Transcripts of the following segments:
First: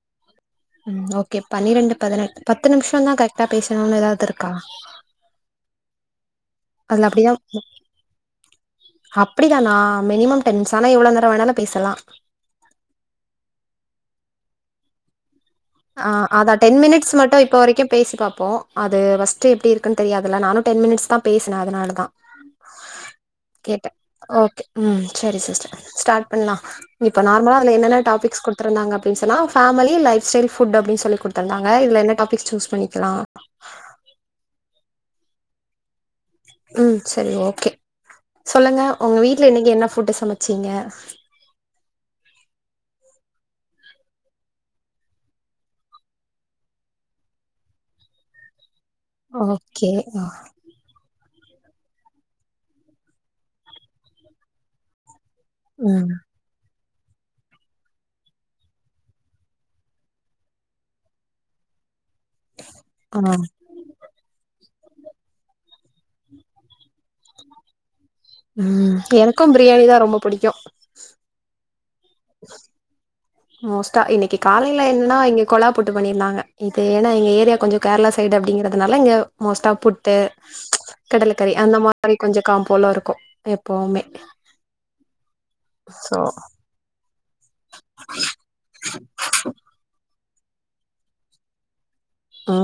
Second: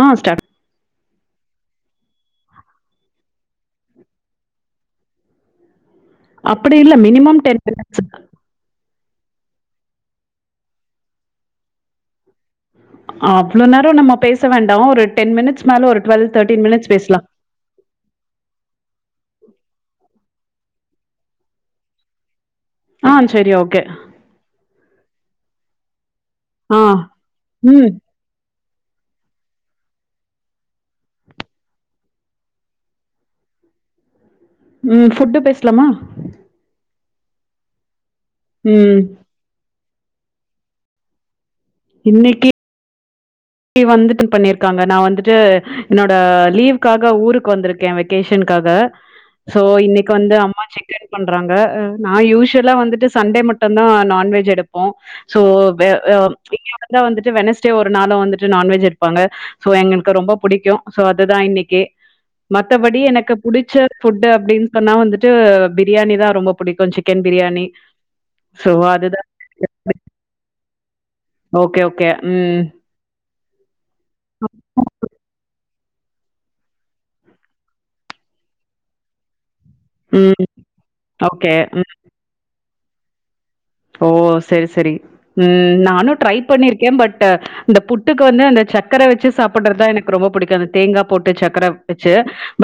ஆ start. உம் okay பனிரெண்டு பதின பத்து நிமிஷம் தான் கரெக்டா பேசணும்னு ஏதாவது இருக்கா அப்படி இல்ல மினிமம் டென் மினிட்ஸ் அப்படிதானா மினிமம் டென்மிஸ் ஆனா எவளோ நேரம் வேணாலு பேசலா அவ்வளளோ நேரம் நம்ம பேச வேண்டாம் ஒரு டென் மினிட் ஆ அதான் டென் மினிட்ஸ் மட்டும் இப்ப வரைக்கும் பேசி பாப்போம் அது ஃபஸ்ட் எப்டி இருக்குன்னு தெரியாது நானும் டென் மினிட்ஸ் தான் பேசேன் அதனால தான் ஆ சரி, ஓகே. கேட்டேன் ஓகே உம் செரி சிஸ்டர் ஸ்டார்ட் பண்ணலாம் ஆ. இப்ப நார்மலா அது ம். என்னெ டாிக்ஸ் கொடுத் இருந்தாங்க அப்டி சொன்னா ஃபேமிலி லைப் ஸ்டைல் புட் அப்டிசொல்லி குடுத்தருந்தாங்க இதுல என்ன டாபிக்ஸ் சூஸ் பண்ணிக்கலா ம் ஃபுட்டு பேசலாமா ம் செரி ஓகே சொல்லுங்க ம். உங்க வீட்டுல இன்னைக்கி என்ன போட்டு சமைச்சீங்க இன்னைக்கு வந்துட்டு பண்ணிருக்காங்க நான் வந்துட்டு என்னோட லீவக்காக ஊருக்கு வந்திருக்கேன் வெக்கேஷனுக்காக சோ ஓகே இன்னைக்கு ஆ வந்து அம்மா சிக்கன் பண் ராங்க நா யூசுவலா வந்துட்டு சண்டே மட்டும் தான் நான்வெஜ் எடுப்போம் சோ வே ம் [unintelligible] வந்துட்டு வெனஸ்டே ஒரு நாளும் வந்துட்டு நான்வெஜ் இருப்பாங்க சோ எங்களுக்கு ரொம்ப பிடிக்கிம் சோ அதுதா இன்னிக்கு மத்த படி ஆ எனக்கு புடிச்ச புட்டு் அப்டின் அன்னா வந்துட்டு பிரியாணி தான் ரொம்ப பிடிக்கும் சிக்கன் பிரியாணி சோ உம் அதுதான் எனக்கும் பிரியாணிதா ரொம்ப பிடிக்கும் ஓகே [unintelligible] கே ம் மோஸ் இன்னிக்கு காலைல என்னன்னா.. [unintelligible] கொலா போட்டு பண்ணிருலாங்க இது ஏன்னா எங்க ஏரியா கொஞ்சம் கேரளா சைடு அப்டிங்கறதுனால இங்க மோஸ்ட்டா புட்டு ம். கடலக்கறி ஓகே. அந்த மாறி கொஞ்ச காம்ப் போல இருக்கும் ஓ செரி செரி உம் சோ நானும் ட்ரை பண்ணிருக்கேன் பட் [inaudible] இந்த புட்டுக்கு வந்து அந்த சக்கர வச்சு சாப்டுறதுதா எனக்கு ரொம்ப புடிக்கும் அந்த தேங்கா போட்டு சக்கர வச்சு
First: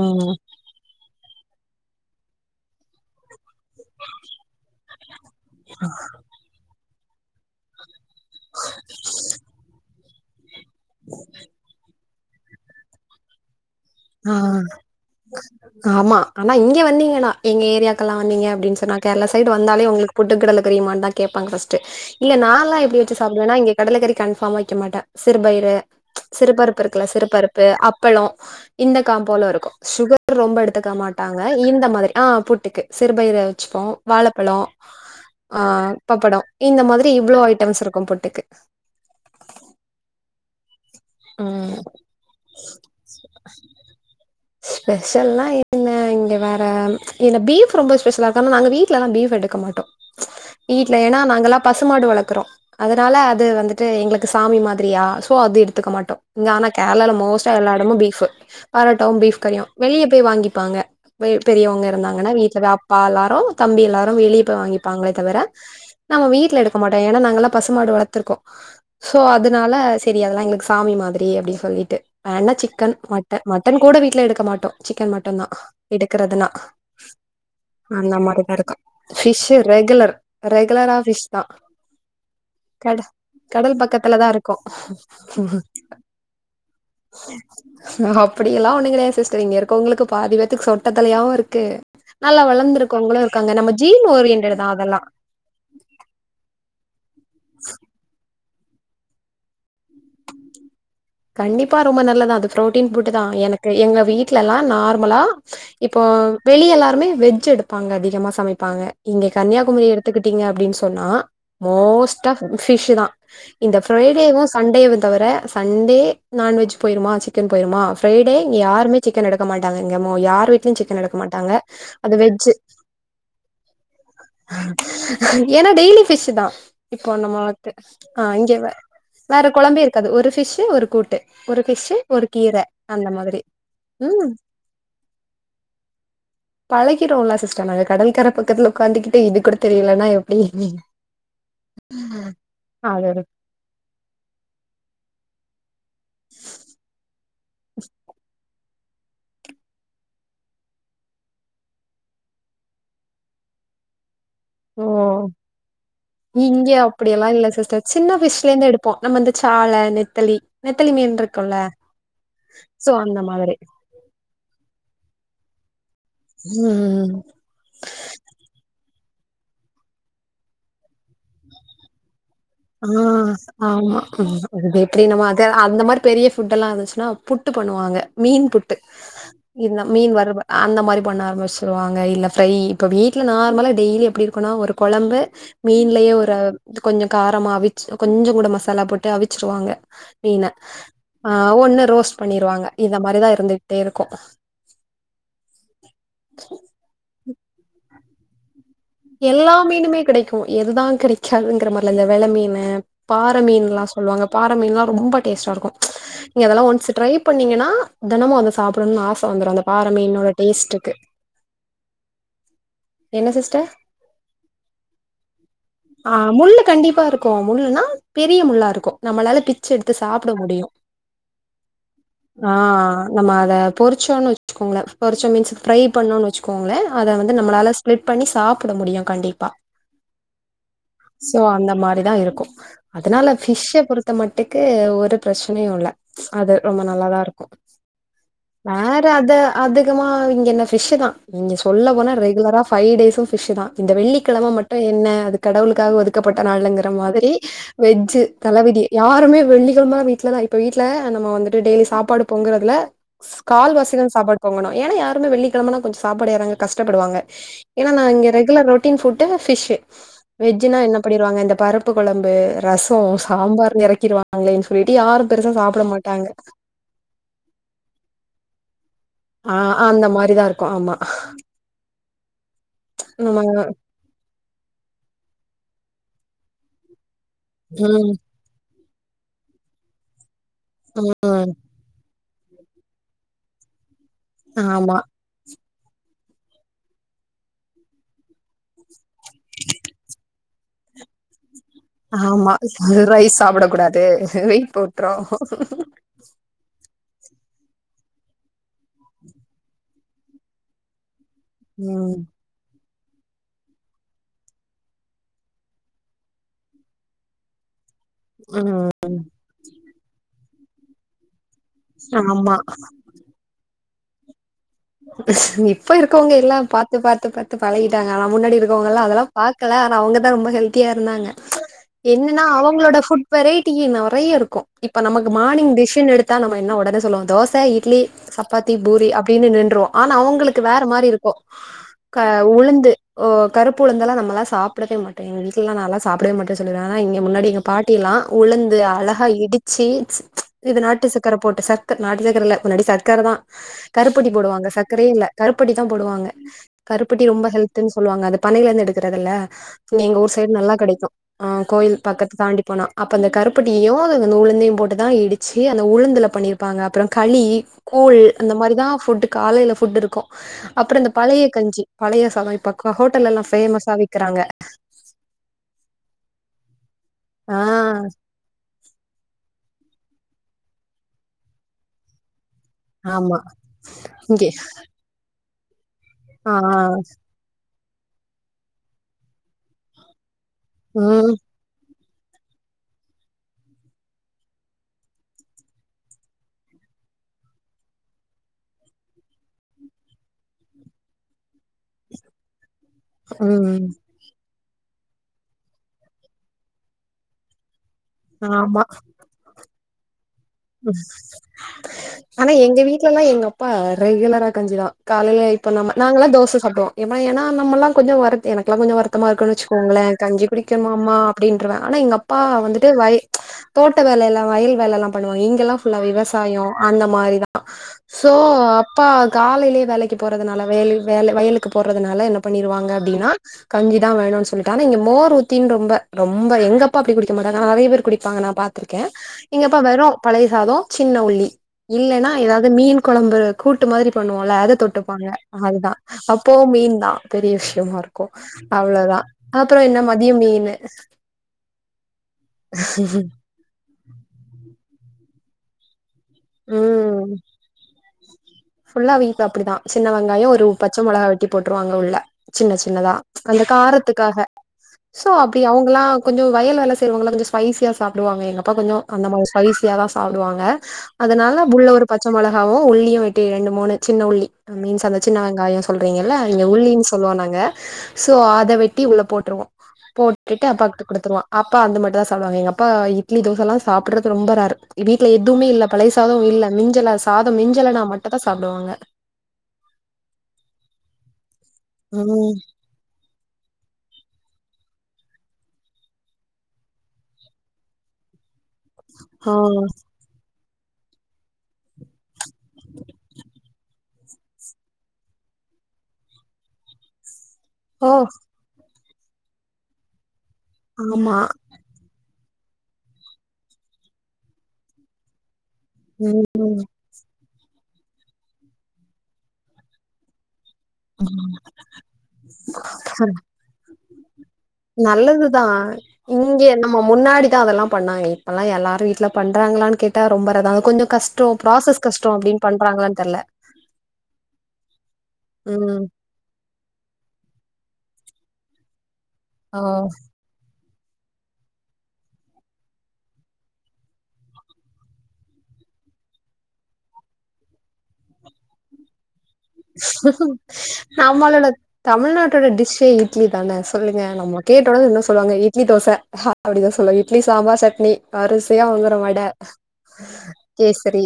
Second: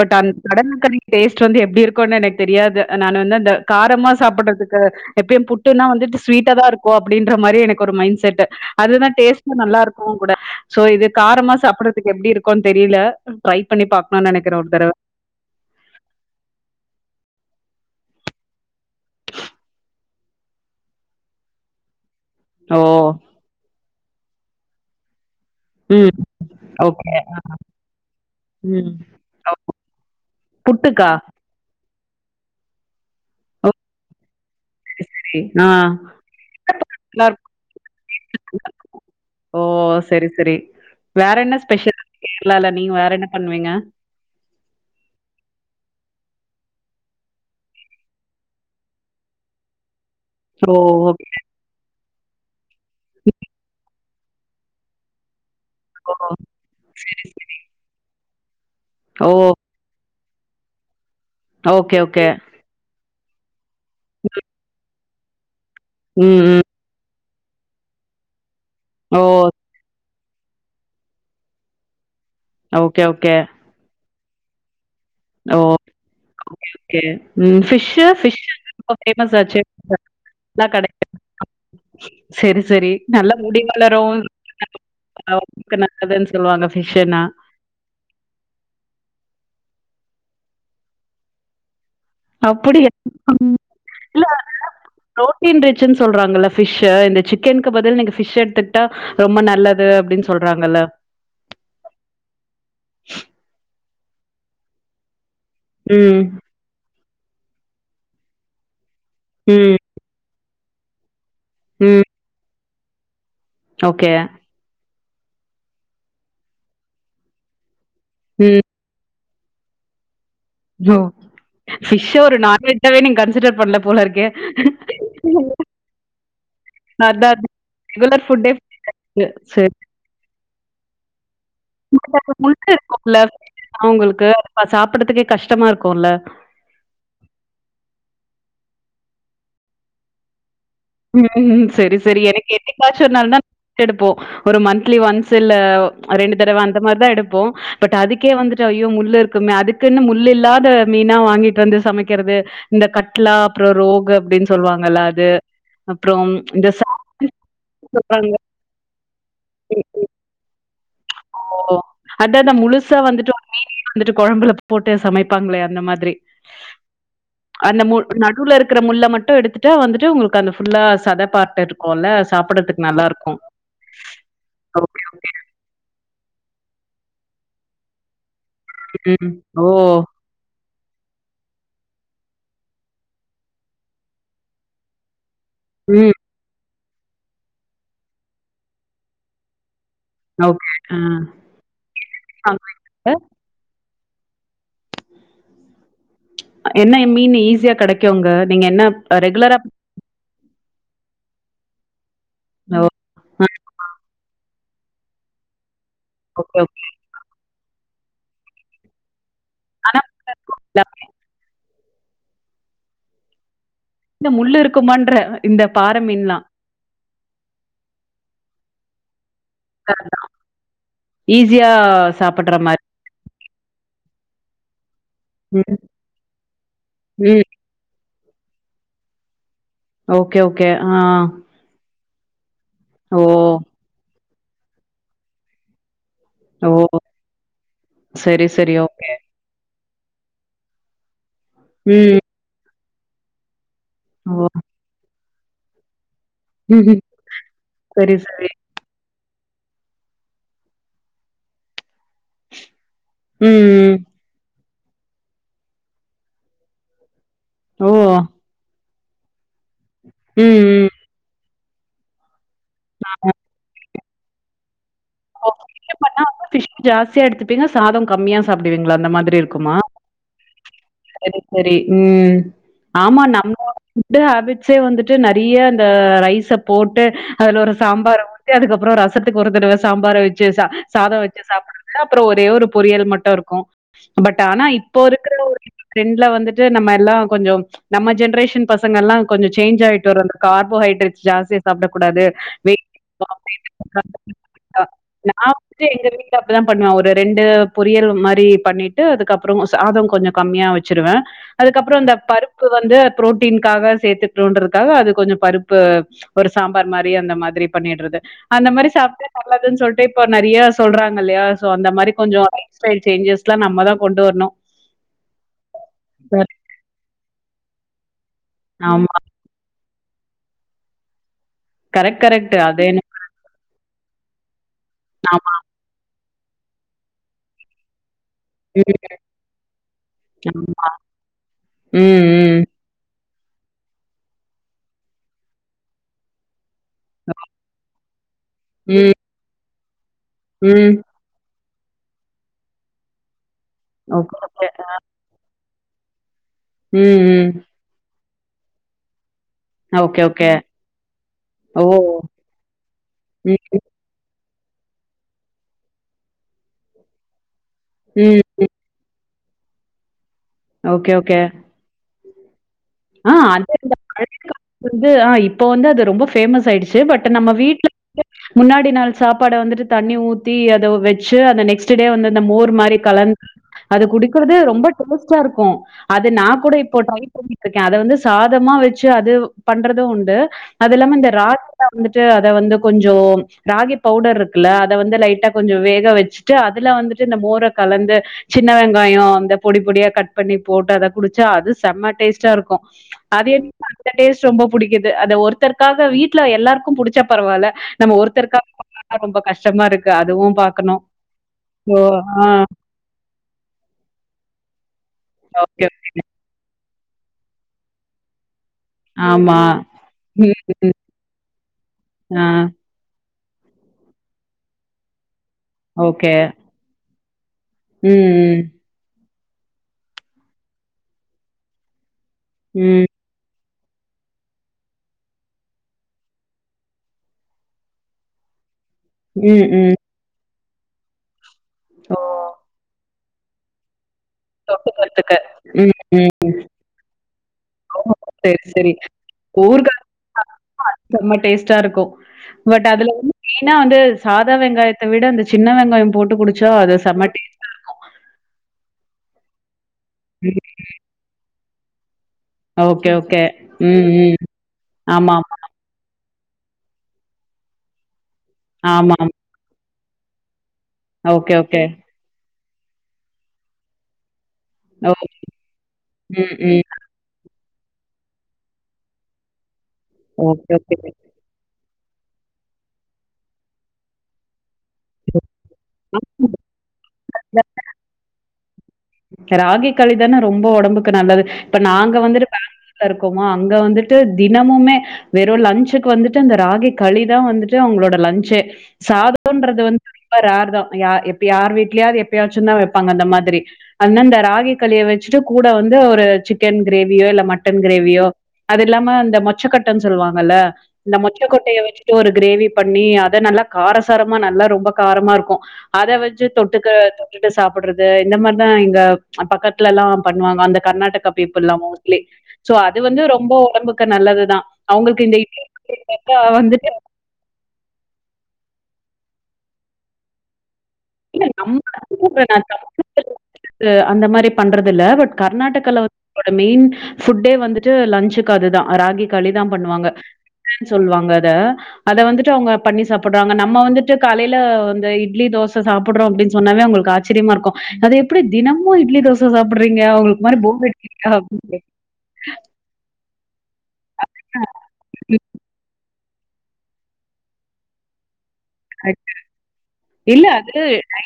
பட் அந்த கட கரிய டேஸ்ட் வந்து எப்டி இருக்குனு எனக்கு தெரியாது நானு வந்து அந்த காரமா சாப்பிடுறதுக்கு எப்ப [unintelligible] வந்துட்டு ஸ்வீட்டா தா இருக்கு ஓ அப்டின்ற மாறி எனக் ஒரு மைண்ட் செட் செட்டு அதுதான் டேஸ்ட்டு நல்லா இருக்கும் ஒங் கூட சோ இது காரமா சாப்டு எப்டி இருக்கோனு தெரில ட்ரை பண்ணி பார்க்கணும்னு ஆ நெனைக்கிறேன் ஒரு தடவ. ஆமா ஆனா இங்க வந்தீங்கன்னா எங்க ஏரியா [unintelligible] நீங்க அப்படினு சொன்னா கேரள சைடு வந்தாலே உங்களுக்கு புட்டு கிடலகரியுமானு தா கேப்பாங்க பஸ்ட்டு இல்ல நா ஓ! லாம் எப்டி வச்சு சாப்பிடுவேன்னா இங்க கடலக்கறி கன்ஃபார்ம் வைக்க மாட்டன் சிறு பயிலு ம். சிறு பருப்பு இருக்குல ஓகே. சிறு பருப்பு அப்பளோம் ம். இந்த காம் போல ஓ! இருக்கும் சுகர் ரொம்ப எடுத்துக்க புட்டுக்கா? மாட்டாங்க இந்த மாரி ஆ புட்டிக்கு சிறுபயிறு ஓ ப்போ வாழ [unintelligible] சரி, சரி. ஆ. ஆங் பப்படம் இந்த மாதிரி இவ்வளவு ஐட்டம்ஸ் இருக்கும் பொட்டுக்கு ஓ! சரி, சரி. வேற என்ன ஸ்பெஷல் கேரளால நீங்க வேற என்ன பண்ணுவீங்க ஸ்பெஷல்லா என்ன இங்க வேற என்ன பீஃப் ரொம்ப ஸ்பெஷலா இருக்கா நாங்க வீட்டுலல்லாம் பீஃப் எடுக்க மாட்டோம் [unintelligible] ஓ! வீட்ல ஏன்னா ஓகே. நாங்கலாம் பசுமாடு வளர்க் இருக்கறோம் அதனால அது வந்துட்டு எங்களுக்கு சாமி மாதிரியா சுவாதிர் ஏதுக்க ஓ! மாட்டோம் இங்க ஆனா கேரளால மோஸ்டா எல்லாடமும் பீஃப் [inaudible] பாரோட்டாவும் ஓ! பீஃப் கரியியும் வெளிய வாங்கிப்பாங்க வீட் பெரியவங்க ஓகே, ஓகே. இருந்தாங்கன்னா வீட்டுல பா எல்லாரும் தம்பி எல்லாரும் வெளிய போய் வாங்கிப்பாங்களே தவிர நம்ம ம், வீட்டுல ம். எடுக்க மாட்டோம் ஏன்னா நாங்களாம் பசுமாடு வளத்துர்க்கோம் சோ ஓ! அதுனால செரி அதெல்லாம் எங்களுக்கு சாமி மாரி அப்டி சொல்லிட்டு வேண்னா chicken okay, okay. Mutton mutton கூட வீட்டில எடுக் மாட்டோம் சிக்கன் மட்டன் தான் ஓ! எடுக்கிறதுனா ஓகே, ஓகே. ம் ஃபிஷ்ஷு? அந்த ஃபிஷ் மாரி தான் அங்க இருக்கும் ரொம்ப ஃபேமஸ் பிஷ் ஆச்சே. ரெகுலர் எல்லா ரெகுலரா கடைக்கும். பிஷ் தான் சரி, சரி. கட நல்லா முடி கடல் வளரும். பக்கத்துல தான் இருக்கோம் உடம்புக்கு நல்லதுன்னு சொல்லுவாங்க ஃபிஷ்ஷுன்னா. அப்டியெல்லாம் ஒண்ணுகெடையாது சிஸ்டர் இங்க இருக்கவுங்களுக்கு பாதிபேத்துக்கு சொட்டதலயாவும் இருக்கு நல்லா அப்படி வளர்ந்திருக்கவங்களு இருக்காங்க நம்ம ஜீன் ஓரியன்டட் தா அதெல்லா இல்லோட்டன்ச்சுன்னு [inaudible] சொல்றாங்க பிஷ்ஷ [inaudible] சிக்கனுகக்கு பதில் நீங்க பிஷ்ட் த்துட்டா ரொம்ப நல்லது அப்டின்னு சொல்றாங்கல்ல கண்டிப்பா ரொம்ப நல்லதான் அது பு்ரோட்டீன் புட்டு தான் எனக்கு எங்க வீட்லல்லாம் நார்மலா இப்போ ம் வெளி எல்லாருமே வெஜ்ஜ் எடுப்பாங்க அதி அதிகமா சமைப்பாங்க இங்க ம் கன்னியாகுமரி எடுத்துக் ங்க அப்டின்னு சொன்னா ம் மோஸ்ட் ஆப் பிஷு தான் இந்த ஓகே ஃரைடேவும் சண்டே வந் தவிர சண் அதே நான வெஜ் போயிருமா சிக்கன் போயிருமா ப்ரைடே இங்க ம் யாருமே சிக்க ங்க நடக்க மாட்டாங்கோ இங்க மோ யார் வீட்லியும் ஓ சிக்கன் எடுக்க மாட்டாங்க ஃபிஷ்ஷ அது ஒரு வெஜ்ஜூ நான்வெஜ்ஜாவே நீங்க கன்சிடர் பண்ணல போல இருக்கே ஏன டெய்லி பிஷ்ஷு தான் இப்ப அதா அந்த அதா மாரி ரெகுலர் இங்க ஃபுட்டே வேற வேற சரி குழம்பே இருக்காது ஒரு ஃபிஷ்ஷு ஒரு கூட்டு ஒரு பிஷ்ஷ ஒரு கீர முட்ட அந்த இருக்கும்ல மாரி ஃபிஷ்னா உங்களுக்கு உம் அது சாப்பிடறதுக்கே கஷ்டமா இருக்கும்ல பழகிறோம்ல சிஸ்டர் நாங்க கடல்கர ப பக்கத்துல உட்காந்துகிட்டு இது கூட தெரியலனா எப்டி ம்ம்ம் சரி சரி எனக்கு என்னைக்காச்சும் ஒரு அடடே நாள் த பிஷ் எடுப்போம் ஒரு மந்த்லி ஒன்ஸ் ல்ல ரெண்டு தடவ அந்த மாரிதான் எடுப்போம் பட் அதுக்கே வந்துட்டு ஐயோ முள்ளு இருக்குமே அதுக்குன்னு முள் இல்லாத மீனா வாங்கிட்டு வந்து சமைக்கிறது இந்த கட்லா அப்பறம் ரோகு அப்டின்னு சொல்லுவாங்கல்ல அது அப்புறம் இந்த இங்கே சால் அப்டியெல்லாம் இல்ல சிஸ்டர் சின்ன சொல்றாங்க. பிஷ்ல இருந்து எடுப் நம்ம வந்து ச்சால நெத்தலி மீன் இருக்குல்ல ஓ அதத்தா சோ முழுசா அந்த வந்துட்டு ஒரு மாதிரி மீன வந்துட்டு குழம்புல போட்டு சமைப்பாங்களே அந்த மாரி திரி ம் அந்த முள் நடுல இருக்கிற முள்ள மட்டும் எடுத்துட்டா வந்துட்டு உங்களுக்கு அந்த ஃபுல்லா சத பார்ட் இருக்கும்ல சாப்பிடறதுக்கு ஆ நல்லாருக்கும். ஆமா ஓகே, வீக்லி நம்ம ஓகே. அத அந்த மாரி பெரிய ஃபுட்டெல்லாம் இருந்துச்சுன்னா புட்டு பண்ணுவாங்க மீன் புட்டு ம். ஓ! இன மீன் வருவ அந்த மாரி பண்ண ஆரம்பிச்சுருவாங்க இல்ல ஃப்ரை இப்ப வீட்டுல நார்மலா டெய்லி எப்டி இருக்கும்னா ஒரு குழம்பு ம். மீன்லயே ஒரு கொஞ்சம் காரமா அவிச்சு கொஞ்சம் கூட மசாலா போட்டு அவிச்சிருவாங்க நீங்க ஆ ஒண்ணு ரோஸ்ட் பண்ணிருவாங்க இத மாரிதான் இருந்துகிட்டே இருக்கும் [inaudible] என்ன மீணு ஈஸியா கெடைக்கும் அங்க எல்லா மீனுமே கெடைக்கும் எதுதான் கெடைக்காதுங்கற மாரி இல்ல எவ் வெல மீனு ஓ பாற மீன்லாம் சொல்லுவாங்க பார மீன்ல்லாம் ரொம்ப டேஸ்டா இருக்கும் நீங்க ஓகே, அதெல்லாம் ஓகே. ஒன்சு ட்ரை பண்ணீங்கன்னா தினமும் அத சாப்படணும்னு ஆச வந்துரும் அந்த பாற மீனோட டேஸ்டுக்கு என்ன சிஸ்டர் இந்த முள்ளு இருக்குமான்றேன். இந்த பாறை ஆ மீன்லாம். முள்ளு கண்டிப்பா இருக்கும் முள்னா பெரிய முள்ளா இர இருக்கும் நம்மளால பி ச்ச எடுத்து அதான். சாப்பட முடியும் ஈஸியா ஆ சாப்பிடுற மாரி. நம்ம அத பொறிச்சோன்னு வச்சுக்கோங்கள பொரிச்ச மீன்ஸ் ம், ஃப்ரை பண்ணும்னு வச்சிங்களே அத வந்து ம். நம்லால ஸ்லிப் பண்ணி சாப் போட முடியும் கண்டிப்பா ஓகே ஓகே ஆ சோ அந்த மாரி தான் இருக்கும் ஓ! அதனால பிஷ்ஷ பொ மட்டுக்கு ஒரு பிரச்சனையும் இல்ல அது ஓ! ரொம்ப நல்லாதா இருக்கும் சரி, சரி. வேற ஓகே. அத அது அதிகமா இங்க என் ஃபிஷு தான் நீங்க சொல்ல போன ம். ரெகுலரா பைடேசும் விஷதா இந்த ஓ! வெள்ளிக்கிலம மட்டும் என்ன அதுக்கு கடவுளுக்காகது ப்பட்ட நாள்ங்கிற மாதிரி சரி, வெஜ் சரி. தளவீதி யாருமே வெள்ளிகம வீடலதான் இப்ப வீட்டுல நம்ம வந்துட்டு டெய்லி சாப்பாடு பொங்குறதுல ஸ்கால் ம். வாசி தா சாப்பாடு போங்கண ஏன்னா யாருமே வெள்ளிக்கிழமனா கொஞ்ச சாப்பாடுயறங்க கஷ்டப்படுவாங்க ஓ! ஆ இங்க ரெகுலர் ரோ டீன்புடூ பிஷ் ம், வெஜ்ஜுனா ம். என்ன பண்ணடுவாங்க இந்த பருப்பு குலம்பு ரசம் சாம்பார் இறக்கிடுவாங்க ஆன்லைன் பிஷ் ஜாஸ்தியா எடுத்துப்பீங்க சாதம் கமியா சாப்டுவீங்களா அந்த மாரி ஆ அந்த மாரி தான் இருக்கும். ஆமா. செரி செரி உம் ஆமா நம்ம நம்மளோட ட்டு ஹேபிட்ஸே வந்துட்டு நெறைய இந்த ரைஸ் போட்டு அதுல ஒரு ம் சாம்பார் ஊத்தி அதுக்கு அப்பறம் ரசத்துக்கு ஒரு தடவ சாம்பார வச்சு சா ம் சாதம் வச்சு சாப்படுறது அப்பறம் ஒரே ஒரு பொரியல் மட்டும் இருக்கும் பட் ஆனா ஆமா இப்போ இருக்கிற ஒரு ட்ரெண்ட்ல வந்துட்டு நம்ம எல்லாம் கொஞ்சம் நம்ம ஜென்ரேஷன் பசங்க எல்லாம் கொஞ்சம் சேஞ் ஆயிட்டு வந்த கார் ஓ ஹைட்ரேட் ஜாஸ்தியா சாப்படக்கூடாது ஆமா ரைஸ் சாப்ட கூடாது வெயிட் போட்ரு [unintelligible] வந்து எங்க வீட்டு அப்படி பண்ணுவேன் ஒரு ரெண்டு பொரியல் மாரி பண்ணிட்டு அதுக்கப்பறம் சாதம் கொஞ்சம் கம்மியா வச்சிருவேன் அதுக்கப்பறம் இந்த ம் பருப்பு வந்து பு்ரோட்டீனாக சேர்த்துக்கட்டுன்றதுக்காக அது கொஞ்சம் பருப்பு ஒரு சாம்பார் மாரி அந்த மாரி பண்ணிடுறது அந்த மாரி ம் சாப்பட்டு நல்லதுன்னு சொல்லிட்டு இப்ப நெறைய சொல்றாங்க இல்லயா சோ அந்த மாதிரி கொஞ்ச ஆமா லைப் ஸ்டைல் சேஞ்சஸ் எல்லாம் நம்ம தான் கொண்டு வரணும் இப்ப இருக்கவங்க சரி. எல்லாம் பாத்து பாத்து பன் பழையிடா நா முன்னாடி இருக்கவங்க ஆமா. அதெல்லாம் பாக்கல ஆன அவங்க ரொம்ப ஹல்த்தியா இருந்தாங்க கரெக்ட், என்னன்னா கரெக்ட். அது அவங்களோட என்ன புட் வெரைட்டின நெறைய இருக்கும் இப்ப நமக்கு ஆமா. மார்னிங் டிஷன் எடுத்து தான் நம்ம உடனே சொல்லோம் தோச இட்லி சப்பாத்தி ம். பூரி அப்டின்னு நின் ஆனா அவங்களுக்கு வேற ஆமா. மாரி இருக்கும் ம், ம். உளுந்து ஓ கருப்புழுந்து தெல்லாம் நம்மல்லா சாப்படவே வீட்டுட்ட நல்லா சாப்படவே மாட்டேன் ஆனா இங்க முன்னாடி எல்லாம் பாட்டி எல்லாம் உழுந்து ம், அழகா இடித்து செரிச் இது ம். நாட்டு சக்கர போட்டு சார் நாட்டு சக்கர இல்ல முன்னாடி சச்கர தான் நோஹோ அங்க சர்க்கரையே இல்ல கருப்ப இப்படித்தான் போடுவாங்க ம், கருப்பட்டி ம். ரொம்ப ஹெல்தன்னு சொல்லுவாங்க அது பனையில இருந்து எடுக்கறதல்ல எங்க ஓகே, ஊர் ஓகே. சைடு நல்லா கெடைக்கும் ஓ! கோயில் பக்கத்த தாண்டி போனா அப்ப அந்த ம். கருப்பட்டியயும் அது உள்ள உளூந்தையும் போட்டுதான் இடிச்சு அந்த உளுந்துல பண்ணிருப்பாங்க அப்புறம் களி கூல் ம், அந்த ம். மாரி தான் ஃப்ட் காலையில ஃப்ட் இருக்கும் அப்புறம் இந்த ஓகே, ஓகே. பழைய கஞ்சி பழைய சாதம் இப்ப ஹோட்டல்ல ஆ எல்லாம் அது இந்த பேமஸா பழைய விக்கிறாங்க காலத்துல சோ பட் நம்ம ஆ வீட்டல முன்னாடி இரண்டு நாள் சாப்பாடை வந்துட்டு தண்ணி ஊத்தி அதை வச்சு அந்த நெக்ஸ்ட் டே வந்துட்டு இந்த மோர் மாதிரி ஆமா கலந்து அது இங்கே குடிக்கிறது ரொம்ப டோமஸ்ட் பிசியா இருக்கும் அது நா ஆ கூட இப்போ ட்ரை பண்ணினேன் இருக்கேன் அதை வந்து சாதமா வச்சு அது பண்றதும் உண்டு அது இல்லாம இந்த ம் ராஸ் தாப் வந்துட்டு அதை வந்து கொஞ்சம் ராகி பவுடர் இருக்குல்ல அத வந்து லைட்டா கொஞ்சம் வேக வச்சுட்டு அதுல வந்துட்டு இந்த மோரை கலந்து சின்ன வெங்காயம் அந்த பொடி பொடியா கட் பண்ணி போட்டு அத குடிச்சா அது செம்மை டேஸ்ட்டா இருக்கும் அது என்ன ம் அந்த டேஸ் ரொம்ப புடிக்குது அத ஒருத்தருக்காக வீட்டுல எல்லாருக்கும் புடிச்ச பரவாயில் நம்ம ஒருத்தருக்காகா ஆமா ரொம்ப கஷ்டமா இருக்கு அதுவும் பாக்கணும். ஓ! ஆ. ஆனா எங்க வீட்ல எல்லாம் எங்க அப்பா ரெகுலரா கஞ்சிதான் காலைய இப்போ ஓகே. நம்ம நாங்களல்லாம்தோச சாப்டுவோம் எப்ப ஏன்னா நம்மல்லாம் கொஞ்சம் ஓர்வுக்கு எனக்குெல்லாம் கொஞ்சம் வருத்தமா இருக்குன்னு ஆமா. வச்சுக்கோங்களேன் கஞ்சி ம், குடிங்க மாமா ம். அமா அப்டின்றுவேன் ஆனா எங்க அப்பா ஆ வந்துட்டு வய தோட்ட வேல எல்லாம் வயல் வேல எல்லாம் பண்ணுவாங்க ஃபுல்லா ஓகே. விவசாயம் அந்த மாதிரி சோ ம், அப்பா காலையிலயே வேலைக்கு போறதுனால வேலை வயலுக்கு போறதுனால என பண்ணிருவாங்க ம். அப்டின்னா கஞ்சிதான் வேணும்னு சொல்லிட்டு ஆனாங்க மோர் ஊத்தின்னு ரொம்ப ரொம்ப எங்க அப்பா குடி மாட்டாங்க நிறைய பேர் குடிப்பாங்க நான் பா இருக்கே ம், இங்க ம். பலய சாதோம் சின்ன உள்ளி ஓ! இல்லன்னா ஏதாவது மீன் குழம்பு கூட்டு மாரி பண்ணுவோம்ல்ல ஏத தொட்டுப்பாங்க தொட்டுக்கறதுக்கு. அதுதான் ம், ம். அப்போ மீன் தான் பெரிய விஷயமா ஓ! இருக்கோம் சரி, சரி. அவ்வளவுதான் அப்பறம் என்ன ஊறுகாய் மதியம் மீன் செம்ம டேஸ்ட்டா இருக்கும். சின்ன வெங்காயத்த வெ விட அந்த சின்ன வெங்காயம் போட் குடிச்ச அத செம இருக்கோம் வீ அப்டிதா சின்ன வெங்காயம் ம். ஒரு பச்ச மிளகா வெட்டி போட்டு ருவாங்க உள்ள சின்ன ஓகே, சின்னதா ஓகே. அந்த ம், ம். காரத்துக்காக சோ ஆமாமா. அப்டி அவங்கல்லாம் கொஞ்சம் வயல் செய்வாங்க ஸ்பைசியா சாப் டுவாங்க எங்கப்பா கொஞ்சம் அந்த ஆமாமா. மார சரிசியான் சொல்லுவாங்க ஓகே, அதனால ஓகே. உள்ள ஒரு பச்ச மிளக ஓ உள்ளியும் வ எ ரெண்டு மூன்னு சின்ன உள்ளி மீன்ஸ் ஓ! அந்த சின்ன வெங்காயம் சொல்றீங்க இல்ல ம், இங்க ம். உள்ளின்னு சொல்லுவோம் நாங்க சொ அத வெட்டி உள்ள போட்டுருவோம் போட்டுட்டு ஓகே, அப்பா ஓகே. கொடுத்துருவோன் அப்பா அந்த மாரி சாப்படுாங்க அப்பா இட்லி தோசைல்லாம் சாப்படுறது ரொம்ப வீட்டல எடி இப்மே இல்ல பலியசாதும் இல்ல மிஞ்சலாச சாதம் மிஞ்சலனா மட் தான் சாப்படுவாங்க ராகி களிதானே ரொம்ப உடம்புக்கு நல்லது ப்ப நாங்க வந்துட்டு ம். பெங்களூர் இருக்கோம் அங்க வந்துட்டு தினமுமே வெறும் லஞ்சுக்கு வந்துட்டு அந்த ராகி களி தான் வந்துட்டு அவங்களோட லஞ்சே ஆ. சாதம்ன்றது வந்து ரொம்ப ரர் தான் யா எப்ய யார் வீடலயாவது எப்யாச்சும்ந்தான் வைாங்க அந்த மாரி அனா இந்த ராகி களிய வச்சுட்டு கூட வந்து ஒரு சிக்கன் கிரேவியோ இல்ல மட்ட மட்டன் ஓ! கிரேவியோ அது இல்லாம இந்த மொச்சகொட்ட சொல்லுவாங்க இந்த ஆமா. மொச்சகொட்டைய வச்சுட்டு ஒரு கிரேவி பண்ணி அத நல்லா காரசாரமா நல்லா ரொம்ப காரமா இருக்கும் அத வச்சு ம். தொட்டுக்க போடுறது இந்த மாரி நான இங்க பக்கத்துல எல்லாம் பண்ணுவாங்க அந்த கர்நாடகா பீப்புள்ல்லாம் ஓகே சோ அது வந்து ரொம்ப உடம்புக்கு நல்லதுதான் அவங்களுக்கு இந்த நல்லதுதான் இங்க வந்துட்டு நம்ம பண்றாங்களானு கேட்டா ரொம்பள இல்ல நம்ம பண்றாங்களான்னு தெர்ல அந்த மாதிரி பண்றது இல்ல பட் ம் கர்நாடகலந்து மெயின் புட்டே வந்துட்டு லன்சு அதுதான் ராகி களிதான் ஆ பண்ணுவாங்க சொல்லுவாங்க அத அத வந்துட்டு அவங்க பண்ணி சாப்படுறாங்க நம்ம வந்துட்டு காலையில வந்து இட்லி தோச சாப்படறோம் அப்டின்னு சொன்னாவே உங்களுக்கு ஆச்சரியமா இருக்கும் அது எப்டி தினமும் இட்லி தோச சாப்புட்றீங்க உங்களுக்கு மாரி போர் அடிக்கலயா நம்மளோட அப்டின் கேக்குறாங்க தமிழ்நாட்டோட டிஷ்ஷே நானே சொல்லுங்க நம்ம கேட்ட உடனது இன்ன சொல்லுவாங்க இட்லி தோச அப்படிதான் சொல்வோ இட்லி சாம்பார் சட்னி வரிசையா வந்துரும் வட இல்ல அது கேசரி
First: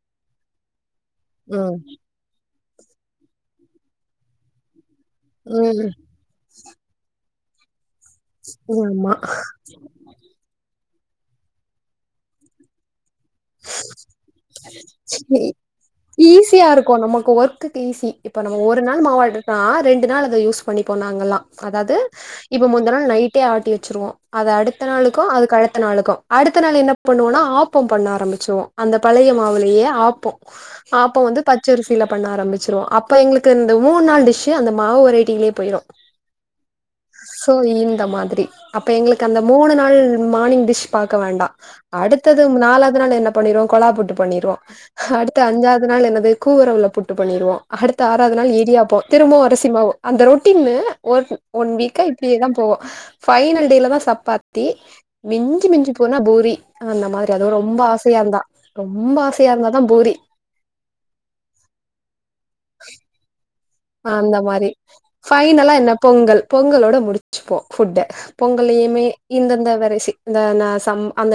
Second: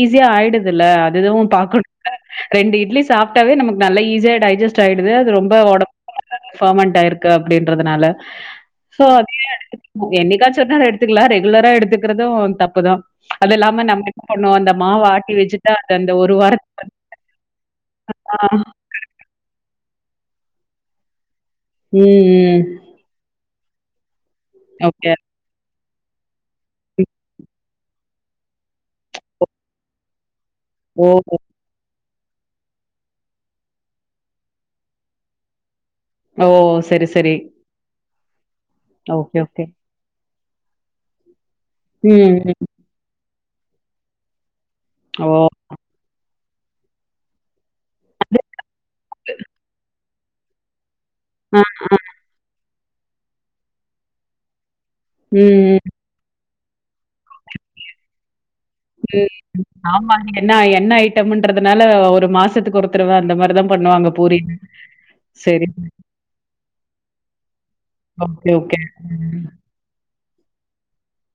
ஈஸியா ஆயடுது இல்ல அது எதுவும் ம் பாக்கணும் இல்ல ரெண்டு இட்லி சாப்பட்டாவே நமக்கு நல்ல ஈஸியா டைஜெட் ஆயிது அது ரொம்ப ம் உடம்பர்மெண்ட் ஆயிருக்கு இருக்கு அப்டின்றதுனால சோ அதுயே எடுத்து என்னைக்காச்சி ஒரு நாள் எடுத்துக்கலாம் ரெகுலரா எடுத்துக்கிறதும் தப்புதான் ஆட்டி வச்சுட்டா, அது அந்த ஒரு ஈஸியா வாரத்துக்கு வந்து இருக்கும் நமக்கு ஒர்க்குக்கு ஈஸி ஆ இப்ப நம்ம ஒரு நாள் மாவட்டக்கா ரெண்டு நாள் அத யூஸ் பண்ணி போனாங்கல்லாம் அதாவது ம், ம். இப்ப முந்த நாள் நைட் நைடே ஆட்டி வச்சுருவோம் அது அடுத்த ஓகே. நாளுக்கும் அ அடுத்த நாளுக்கு அடுத்த நாள் என்ன ம். பண்ணுவம்னா ஆப் ஓப்பன் பண்ணா ஆரம்பிச்சோம் அந்த பழைய மாவுலயே ஆப்போம் ஓ! அப்பம் வந்து பச்சரிசி பண்ண ஆரம்பிச்சிருவோம் அப்போ எளுக்கு இந்த மூணு நாள் டிஷ் அந்த மாவு வெரைட்டிலே போயிடும் ஓ செரி செரி [inaudible] அப்ப எங்களுக்கு அந்த மூணு நாள் மார்னிங் டிஷ் பாக்க வேண்டாம் ம், அடுத்தது ம். நால என்ன பண்ணடுவோம் கொலா புட்டு பண்ணிவோம் ஓ! அடுத்த அஞ்சாவது நாள் என்னாது கூவரவுல புட்டு பண்ணிடுவோம் அடுத்து ஆறாவது நாள் ஏரியாப்போம் திரும்பவும் அரிசிமாவும் அந்த ரொட்டின்னு ஒ ஆ. ஒன் வீக்கா இப்டியேதான் போவும் ஃபைனல் டேலதான் சப்பாத்தி மிஞ்சி மிஞ்சி போனா பூரி அந்த மாரி ஆசையா இருந்தாதா பூரி ஆமா என்ன என்ன ஐட்டம்ன்றதுனால ஒரு மாசத்துக்கு ஒரு தடவ அந்த மாரிதான் அந்த மாரி ஃபைனலா என்ன பொங்கல் பொங்கலோட முடிச்சுப்போம் ஃபுட்டு ஓகே, ஓகே. பொங்கலயுமே ம். இந்தந்த வரசி இந்த ச அந்த